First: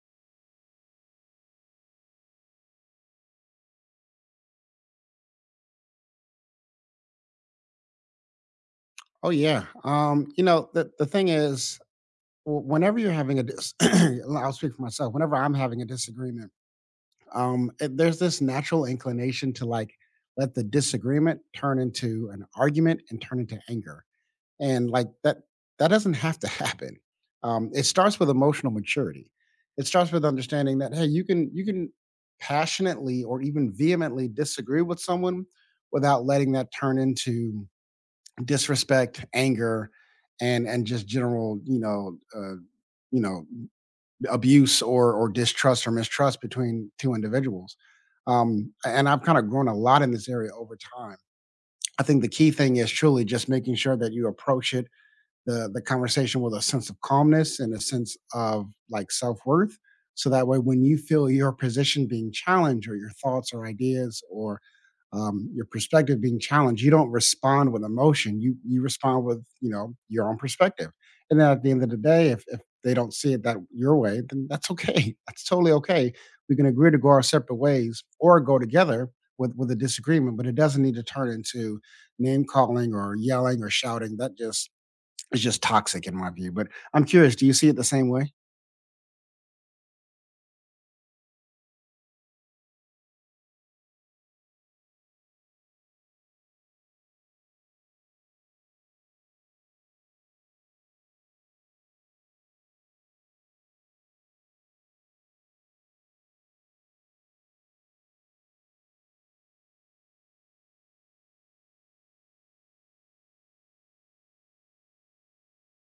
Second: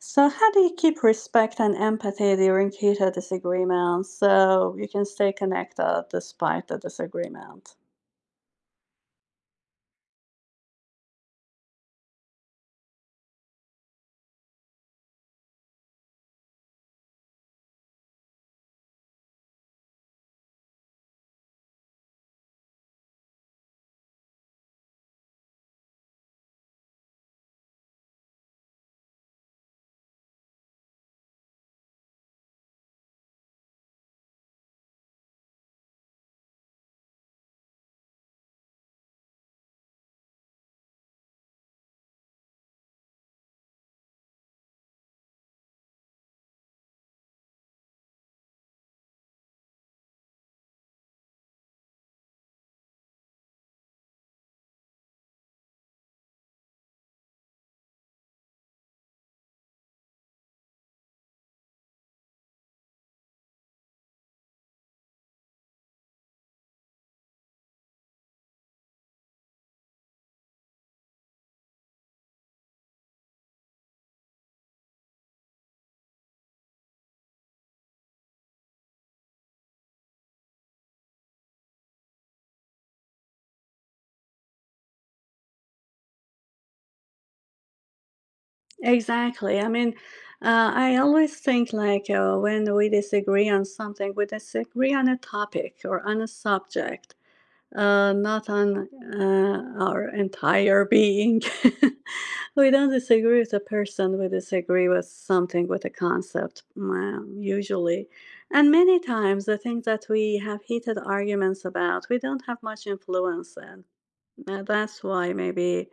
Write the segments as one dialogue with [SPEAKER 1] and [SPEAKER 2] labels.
[SPEAKER 1] So, how do you keep respect and empathy during heated disagreements so you can stay connected despite the disagreement?
[SPEAKER 2] Oh yeah. The thing is whenever you're having a dis I'll speak for myself. Whenever I'm having a disagreement, there's this natural inclination to like let the disagreement turn into an argument and turn into anger. And that doesn't have to happen. It starts with emotional maturity. It starts with understanding that hey, you can passionately or even vehemently disagree with someone without letting that turn into disrespect, anger, and just general, you know, abuse or distrust or mistrust between two individuals. And I've kind of grown a lot in this area over time. I think the key thing is truly just making sure that you approach it the conversation with a sense of calmness and a sense of like self-worth, so that way when you feel your position being challenged or your thoughts or ideas or your perspective being challenged, you don't respond with emotion. You respond with your own perspective, and then at the end of the day, if they don't see it that your way, then that's okay. That's totally okay. We can agree to go our separate ways or go together with a disagreement, but it doesn't need to turn into name calling or yelling or shouting. That just, it's just toxic in my view. But I'm curious, do you see it the same way?
[SPEAKER 1] Exactly. I always think like when we disagree on something, we disagree on a topic or on a subject. Not on our entire being. We don't disagree with a person, we disagree with something, with a concept, usually. And many times, the things that we have heated arguments about, we don't have much influence in. That's why maybe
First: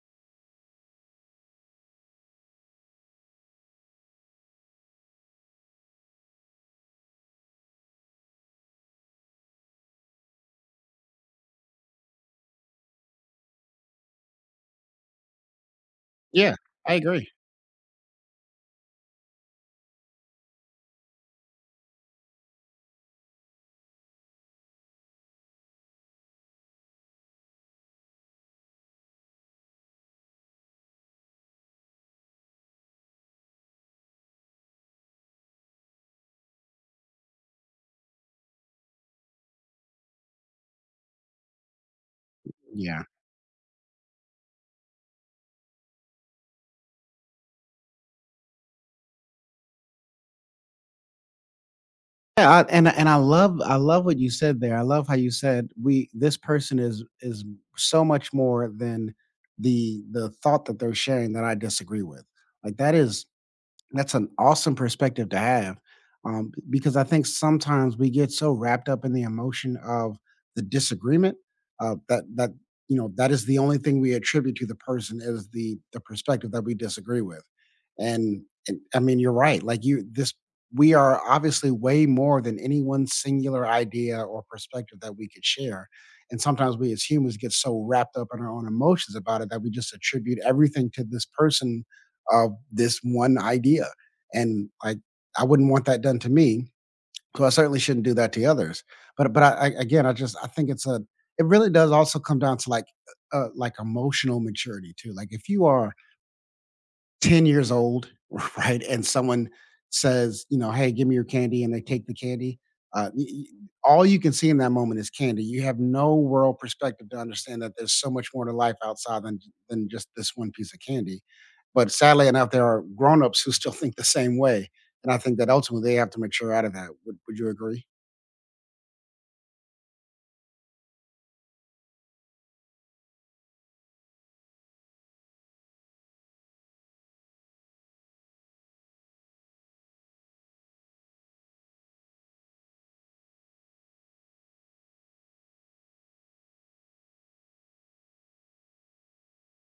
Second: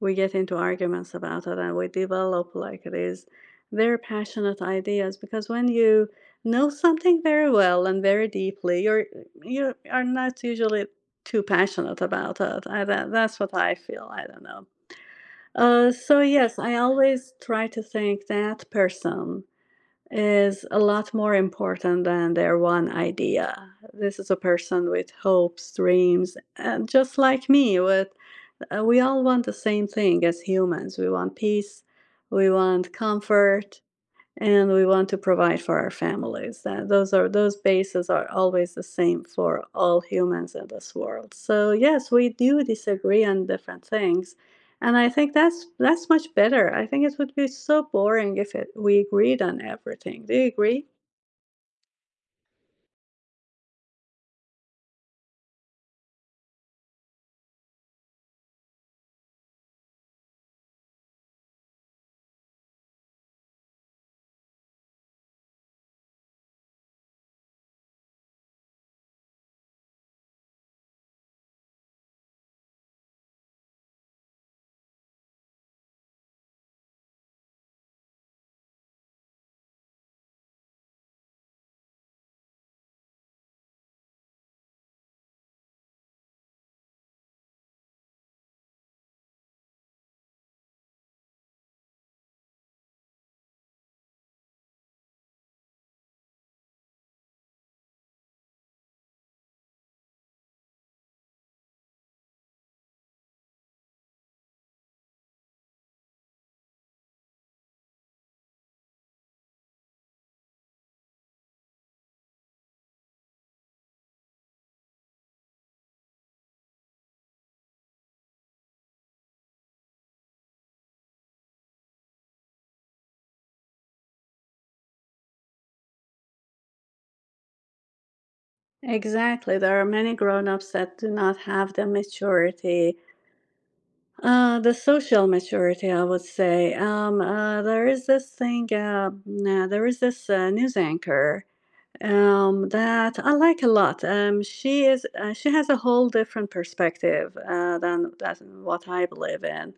[SPEAKER 1] we get into arguments about it, and we develop like these very passionate ideas, because when you know something very well and very deeply you are not usually too passionate about it. That's what I feel. I don't know. So
[SPEAKER 2] Yeah,
[SPEAKER 1] yes, I
[SPEAKER 2] I agree.
[SPEAKER 1] always try to think that person is a lot more important than their one idea. This is a person with hopes, dreams, and just like me. With We all want the same thing as humans. We want peace, we want comfort, and we want to provide for our families. That those are those bases are always the same for all humans in this world. So yes, we do
[SPEAKER 2] Yeah.
[SPEAKER 1] disagree on different things, and I think that's much better. I think it would be so boring if we agreed on everything. Do you agree?
[SPEAKER 2] Yeah, I and I love what you said there. I love how you said we, this person is so much more than the thought that they're sharing that I disagree with. Like that is That's an awesome perspective to have, because I think sometimes we get so wrapped up in the emotion of the disagreement, uh, that that, that is the only thing we attribute to the person, is the perspective that we disagree with. And I mean, you're right. like, you this We are obviously way more than any one singular idea or perspective that we could share, and sometimes we as humans get so wrapped up in our own emotions about it that we just attribute everything to this person of this one idea. And I wouldn't want that done to me, so I certainly shouldn't do that to others. But I again, I just I think it's a, it really does also come down to like emotional maturity too. Like if you are 10 years old, right? And someone says, you know, hey, give me your candy, and they take the candy. Uh, y- y- all you can see in that moment is candy. You have no world perspective to understand that there's so much more to life outside than just this one piece of candy. But sadly enough, there are grown-ups who still think the same way, and I think that ultimately they have to mature out of that. Would you agree?
[SPEAKER 1] Exactly. There are many grown-ups that do not have the maturity. The social maturity, I would say. There is this thing, there is this news anchor that I like a lot. She is, she has a whole different perspective than what I believe in,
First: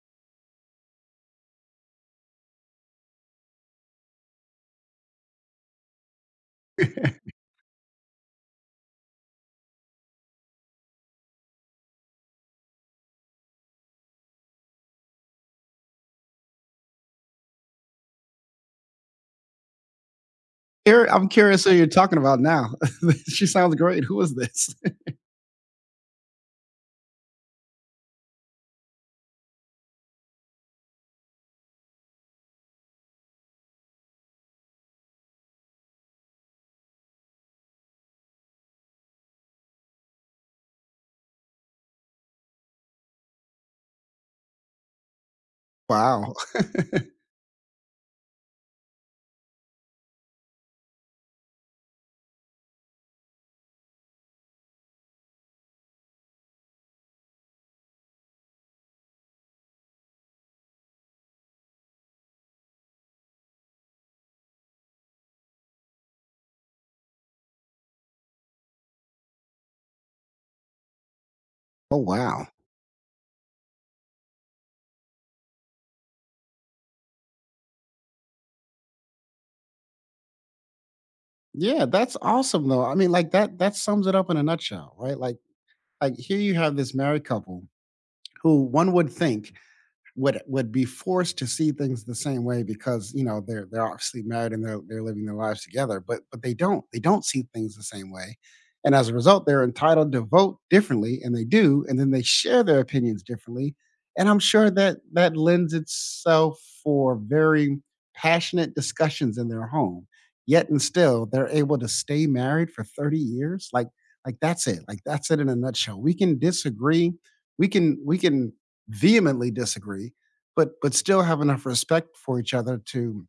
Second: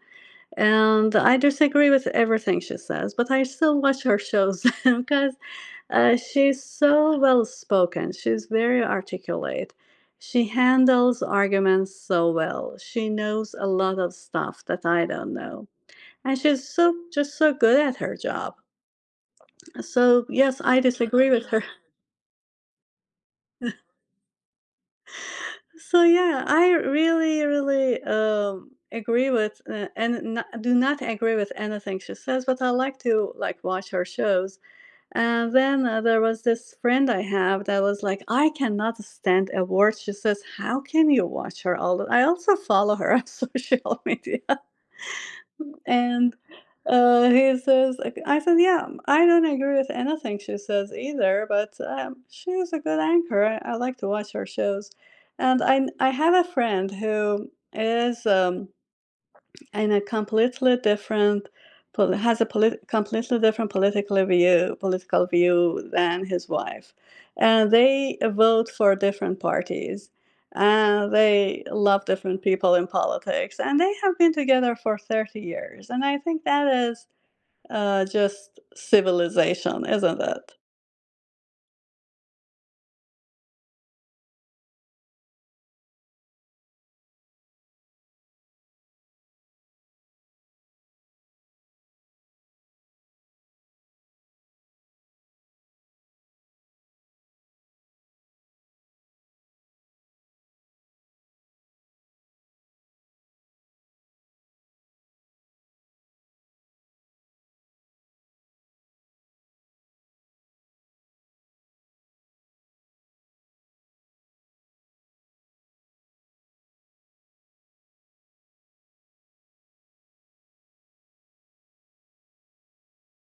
[SPEAKER 1] and I disagree with everything she says, but I still watch her shows because she's so well spoken. She's very articulate. She handles arguments so well. She knows a lot of stuff that I don't know. And she's just so good at her job. So yes, I
[SPEAKER 2] Here, I'm
[SPEAKER 1] disagree with
[SPEAKER 2] curious
[SPEAKER 1] her.
[SPEAKER 2] who you're talking about now. She sounds great. Who is this?
[SPEAKER 1] So yeah, I really, really agree with and n do not agree with anything she says, but I like to like watch her shows. And then there was this friend I have that was like, I cannot stand awards. She says, how can you watch her all the, I also follow her on social media.
[SPEAKER 2] Wow.
[SPEAKER 1] And he says, like, I said, yeah, I don't agree with anything she says either, but she is a good anchor. I like to watch her shows. And I have a friend who is. In a completely different completely different political view than his wife, and they vote for different parties, and they
[SPEAKER 2] Oh
[SPEAKER 1] love different
[SPEAKER 2] wow.
[SPEAKER 1] people in politics, and they have been together for 30 years, and I think that is just civilization, isn't it?
[SPEAKER 2] Yeah, that's awesome though. I mean, like that sums it up in a nutshell, right? Like here you have this married couple who one would think would be forced to see things the same way because you know they're obviously married and they're living their lives together, but they don't see things the same way. And as a result, they're entitled to vote differently, and they do, and then they share their opinions differently, and I'm sure that lends itself for very passionate discussions in their home. Yet and still they're able to stay married for 30 years. Like that's it, like that's it in a nutshell. We can disagree, we can vehemently disagree, but still have enough respect for each other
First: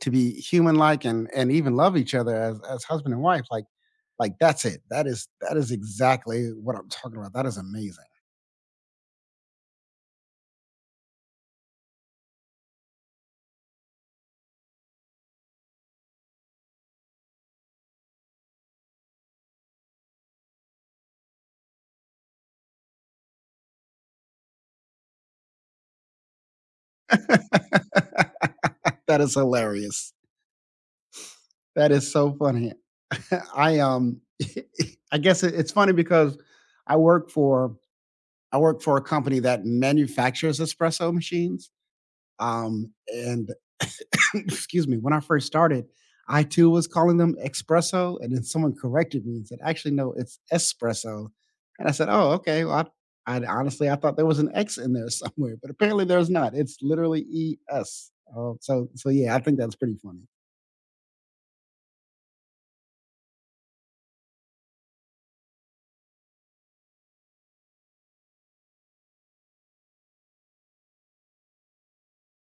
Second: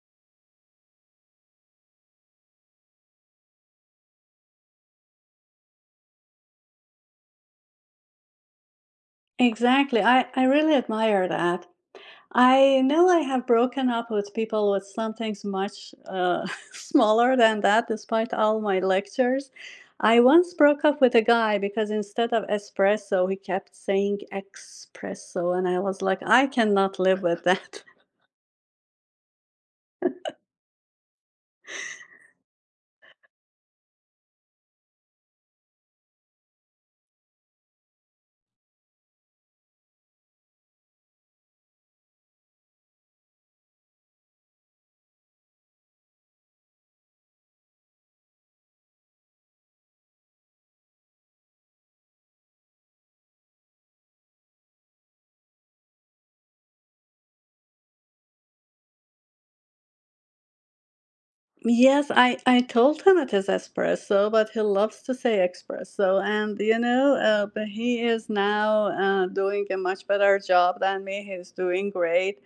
[SPEAKER 2] to be human like, and even love each other as husband and wife. Like that's it. That is exactly what I'm talking about. That is amazing.
[SPEAKER 1] Exactly. I really admire that. I know I have broken up with people with something much smaller than that, despite all my lectures. I once broke up with a guy because instead of espresso, he kept saying expresso, and I was like, I cannot live with that.
[SPEAKER 2] That is hilarious. That is so funny. I I guess it's funny because I work for I work for a company that manufactures espresso machines. And Excuse me, when I first started, I too was calling them espresso, and then someone corrected me and said, "Actually, no, it's espresso." And I said, "Oh, okay. Well, I honestly I thought there was an X in there somewhere, but apparently there's not. It's literally E S." Oh, so yeah, I think that's pretty funny.
[SPEAKER 1] Yes, I told him it is espresso, but he loves to say espresso, and but he is now doing a much better job than me. He's doing great,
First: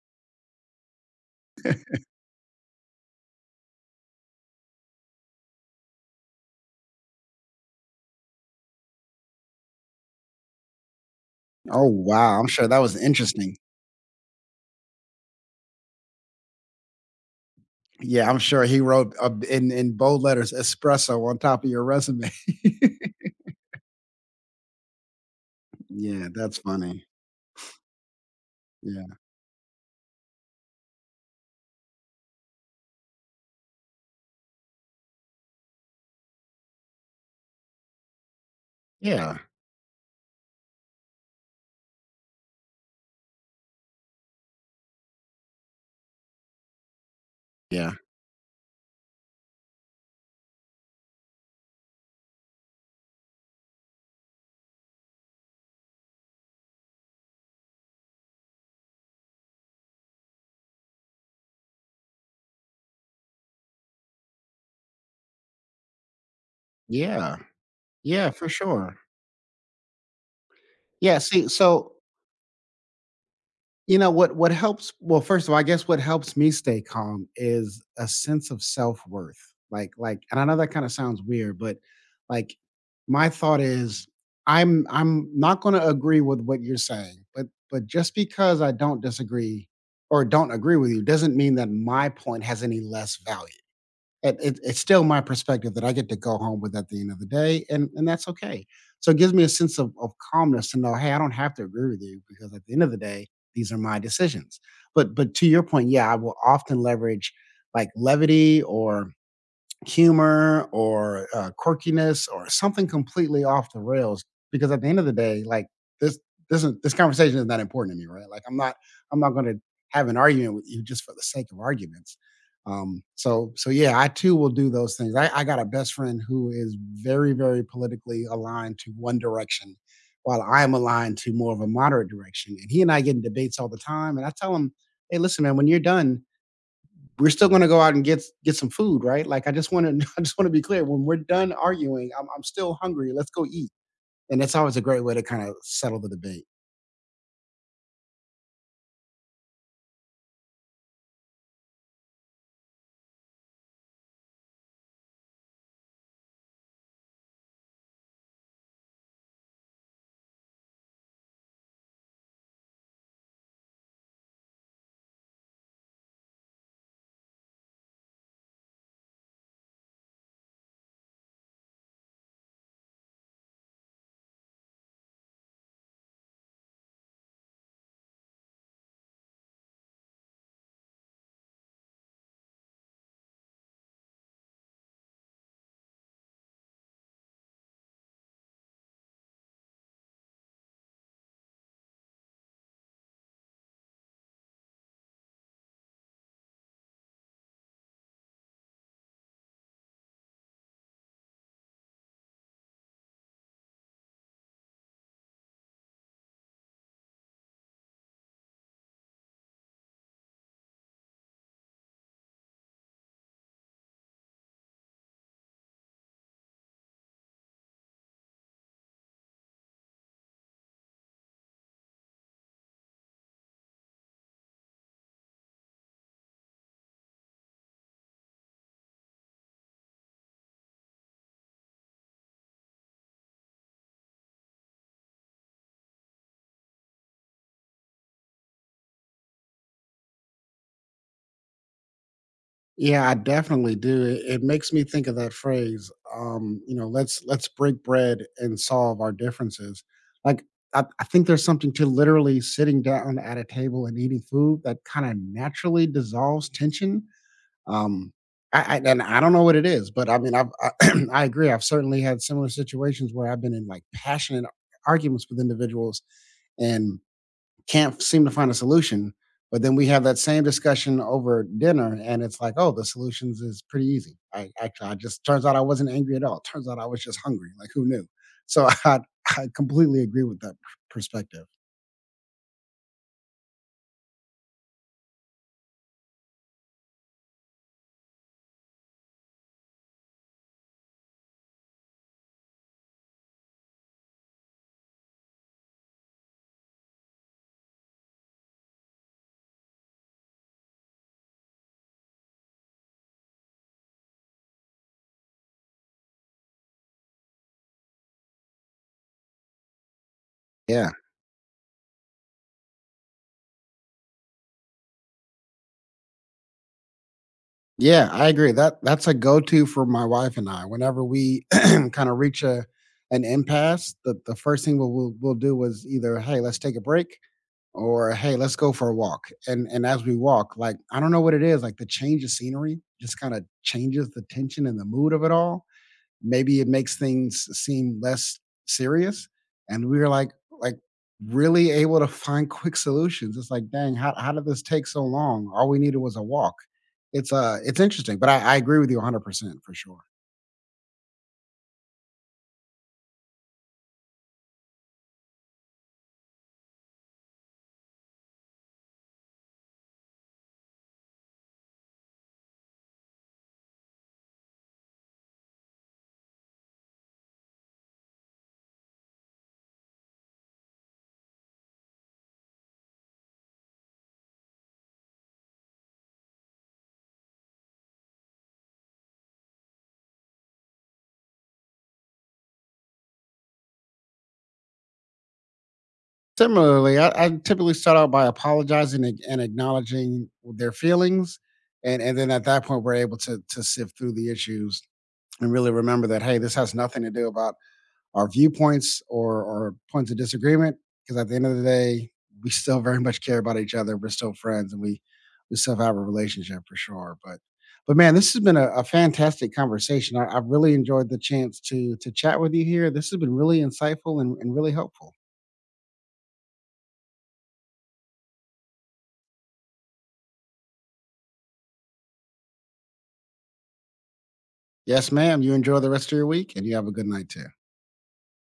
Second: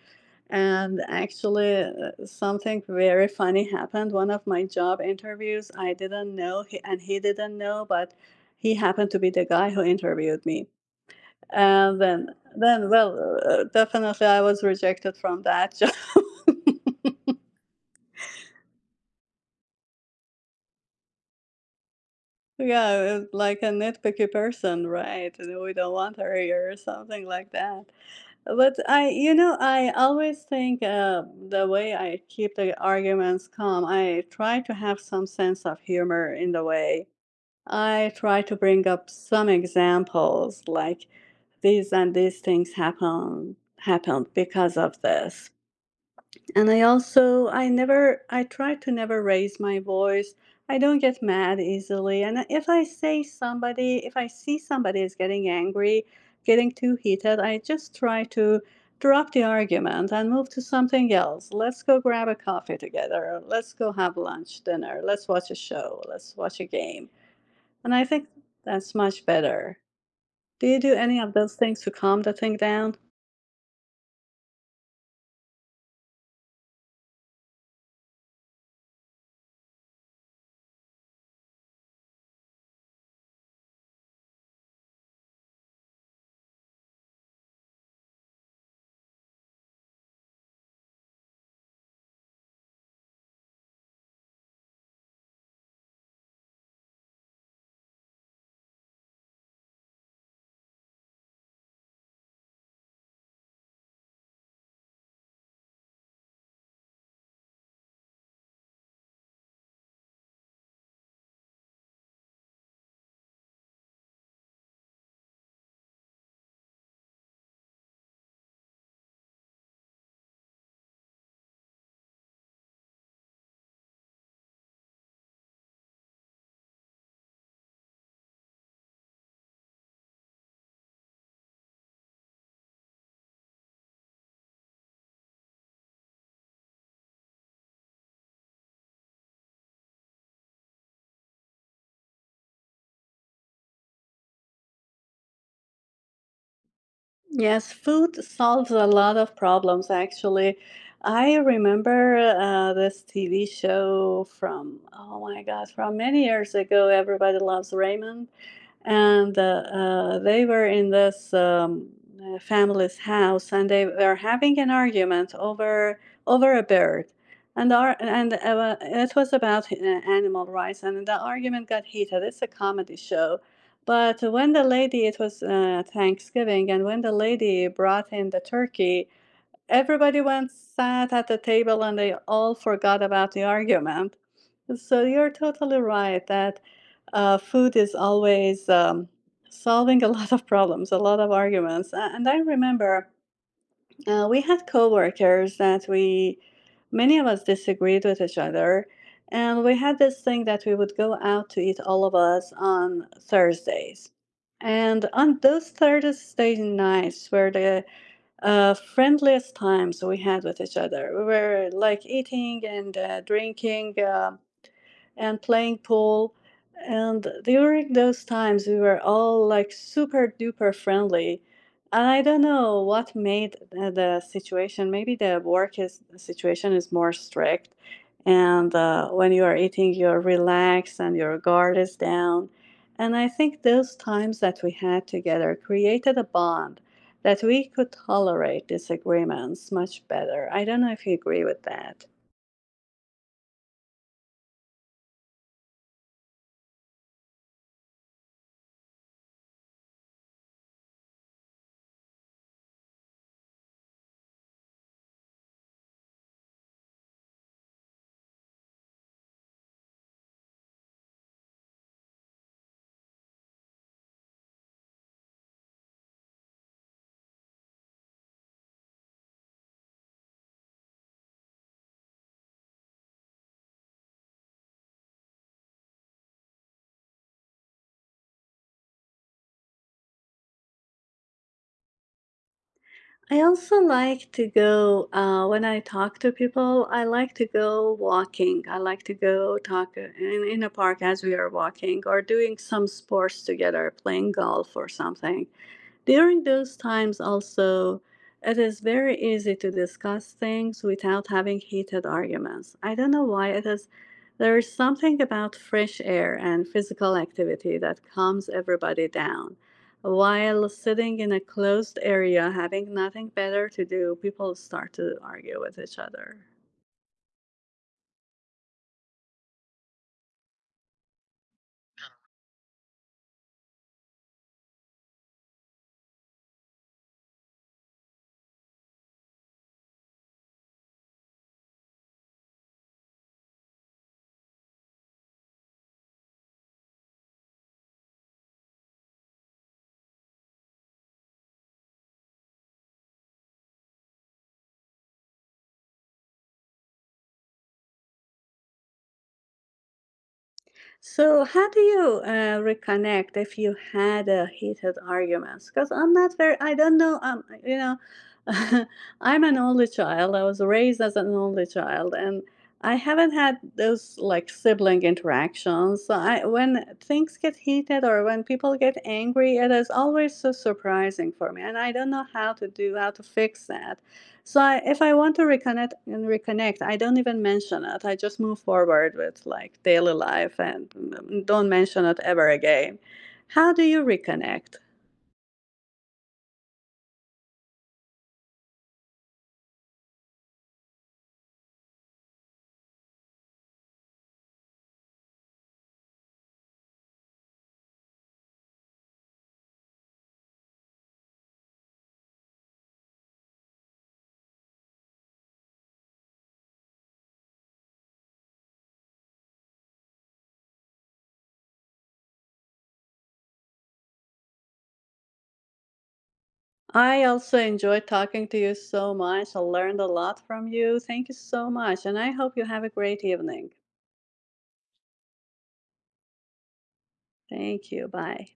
[SPEAKER 1] and actually, something very funny happened. One of my job interviews, I didn't know, he, and he didn't know, but he happened to be the guy who interviewed me.
[SPEAKER 2] Oh
[SPEAKER 1] And
[SPEAKER 2] wow, I'm sure that
[SPEAKER 1] then,
[SPEAKER 2] was interesting.
[SPEAKER 1] definitely, I was rejected from that job.
[SPEAKER 2] Yeah, I'm sure he wrote in bold letters espresso on top of your resume.
[SPEAKER 1] Yeah, it's like a nitpicky person, right? and We don't want
[SPEAKER 2] Yeah,
[SPEAKER 1] her
[SPEAKER 2] that's
[SPEAKER 1] here, or
[SPEAKER 2] funny.
[SPEAKER 1] something like that.
[SPEAKER 2] Yeah,
[SPEAKER 1] You know, I always think the way I keep the arguments calm, I try to have some sense of humor in the way. I try to bring up
[SPEAKER 2] yeah,
[SPEAKER 1] some examples like these, and these things happened because of this. And I also, I
[SPEAKER 2] yeah,
[SPEAKER 1] never, I try to never raise my voice. I don't get mad easily. And if I say somebody, If I see somebody is getting angry, getting too heated, I just try to drop the argument and move to something else. Let's go grab a coffee together. Let's go have lunch, dinner. Let's watch a show. Let's watch a game.
[SPEAKER 2] yeah,
[SPEAKER 1] And I think
[SPEAKER 2] yeah, for
[SPEAKER 1] that's
[SPEAKER 2] sure.
[SPEAKER 1] much better. Do you do
[SPEAKER 2] Yeah,
[SPEAKER 1] any of
[SPEAKER 2] see,
[SPEAKER 1] those things to
[SPEAKER 2] so
[SPEAKER 1] calm the thing down?
[SPEAKER 2] what helps, well, first of all, I guess what helps me stay calm is a sense of self-worth. Like and I know that kinda sounds weird, but, like, my thought is I'm not gonna agree with what you're saying, but just because I don't disagree or don't agree with you doesn't mean that my point has any less value. And it's still my perspective that I get to go home with at the end of the day, and that's okay. So it gives me a sense of calmness to know, hey, I don't have to agree with you because at the end of the day, these are my decisions. But to your point, yeah, I will often leverage like levity or humor or quirkiness or something completely off the rails, because at the end of the day, like this this is this conversation is not important to me, right? Like I'm not going to have an argument with you just for the sake of arguments. So yeah, I too will do those things. I got a best friend who is very politically aligned to one direction while I'm aligned to more of a moderate direction, and he and I get in debates all the time, and I tell him, hey, listen, man, when you're done, we're still going to go out and get some food, right? Like I just want to I just want to be clear. When we're done arguing, I'm still hungry. Let's go eat. And that's always a great way to kind of settle the debate.
[SPEAKER 1] Yes, food solves a lot of problems, actually. I remember this TV show from, oh my God, from many years ago. Everybody Loves Raymond. And they were in this family's house, and they were having an argument over a bird. And our, and Well, it was about animal rights, and the argument got heated. It's a comedy show, but when the lady, it was thanksgiving, and when the lady brought in the turkey, everybody went, sat at the table, and they all forgot about the argument. So you're totally right that food is always solving a lot of problems, a lot of arguments. And I remember we had coworkers that we, many of us disagreed with each other. And we had this thing that we would go out to eat, all of us, on Thursdays. And on those Thursday nights where the friendliest times we had with each other. We were like eating and drinking and playing pool. And during those times, we were all like super duper friendly. And I don't know what made the situation. Maybe the work is situation is more strict, and when you are eating, you're relaxed and your guard is down. And I think those times that we had together created a bond that we could tolerate disagreements much better. I don't know if you agree with that.
[SPEAKER 2] Yeah, I definitely do. It makes me think of that phrase. Let's break bread and solve our differences. Like I think there's something to literally sitting down at a table and eating food that kind of naturally dissolves tension. Um, I and I don't know what it is, but I mean, I I agree. I've certainly had similar situations where I've been in like passionate arguments with individuals, and can't seem to find a solution. But then we have that same discussion over dinner, and it's like, oh, the solutions is pretty easy. I actually, I just turns out I wasn't angry at all. Turns out I was just hungry. Like, who knew? So I completely agree with that perspective.
[SPEAKER 1] I also like to go, when I talk to people, I like to go walking. I like to go talk in a park as we are walking, or doing some sports together, playing golf or something. During those times, also, it is very easy to discuss things without having heated arguments. I don't know why it is. There is something about fresh air and physical activity that calms everybody down. While
[SPEAKER 2] Yeah.
[SPEAKER 1] sitting in a closed area, having nothing better to do, people start to argue with each other.
[SPEAKER 2] Yeah, I agree. That's a go-to for my wife and I. Whenever we kind of reach a, an impasse, the first thing we'll do is either, "Hey, let's take a break," or, "Hey, let's go for a walk." And as we walk, like, I don't know what it is, like, the change of scenery just kinda changes the tension and the mood of it all. Maybe it makes things seem less serious. And we were like really able to find quick solutions. It's like, dang, how did this take so long? All we needed was a walk. It's interesting, but I agree with you 100% for sure.
[SPEAKER 1] So, how do you reconnect if you had a heated arguments? Because I'm not very, I don't know, I'm an only child. I was raised as an only child, and I haven't had those like sibling interactions. So, I when things get heated, or when people get angry, it is always so surprising for me, and I don't know how to fix that. If I want to reconnect, I don't even mention it. I just move forward with like daily life, and don't mention it ever again. How do you reconnect?
[SPEAKER 2] Similarly, I typically start out by apologizing and acknowledging their feelings, and then at that point, we're able to sift through the issues and really remember that hey, this has nothing to do about our viewpoints or points of disagreement, because at the end of the day we still very much care about each other. We're still friends, and we still have a relationship for sure. But man, this has been a fantastic conversation. I've really enjoyed the chance to chat with you here. This has been really insightful and really helpful.
[SPEAKER 1] I also enjoyed talking to you so much. I learned a lot from you. Thank you so much. And I hope you have a great evening.
[SPEAKER 2] Yes ma'am, you enjoy the rest of your week, and you have a good night too.
[SPEAKER 1] Thank you. Bye.